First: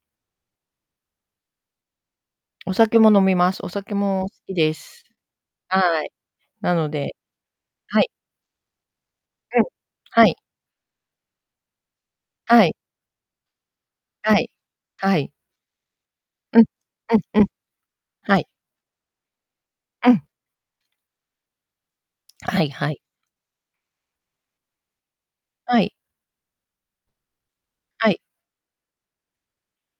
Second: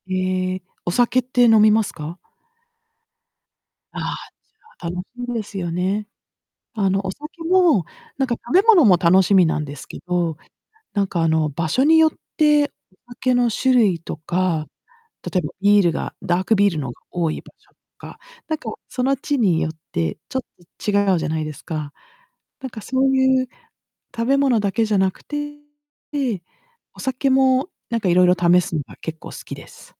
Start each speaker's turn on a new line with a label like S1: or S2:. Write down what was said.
S1: ええ、お酒って飲みますか？
S2: お酒も飲みます。お酒
S1: ああ、
S2: も好きで
S1: じゃあ、楽
S2: す。
S1: しいですよ
S2: は
S1: ね。
S2: い。な
S1: あ
S2: の
S1: のお
S2: で
S1: 酒も、
S2: はい。
S1: なんか食べ物も楽しみな
S2: うん。
S1: んですけ
S2: はい。
S1: ど、なんかあの場所によっ
S2: は
S1: て
S2: い。
S1: お酒の種類と
S2: はい。
S1: か、
S2: はい。
S1: 例えばビールがダーク
S2: うん、
S1: ビールのが
S2: う
S1: 多い
S2: んうん。
S1: 場所とか、
S2: はい。
S1: なんかその地によっ
S2: う
S1: て
S2: ん。
S1: ちょっと違うじゃないですか。
S2: は
S1: な
S2: い
S1: んか
S2: は
S1: そ
S2: い。
S1: ういう食べ物だけじゃなくて、
S2: はい。
S1: で、お酒もなんか
S2: はい。
S1: 色々試すのが結構好きです。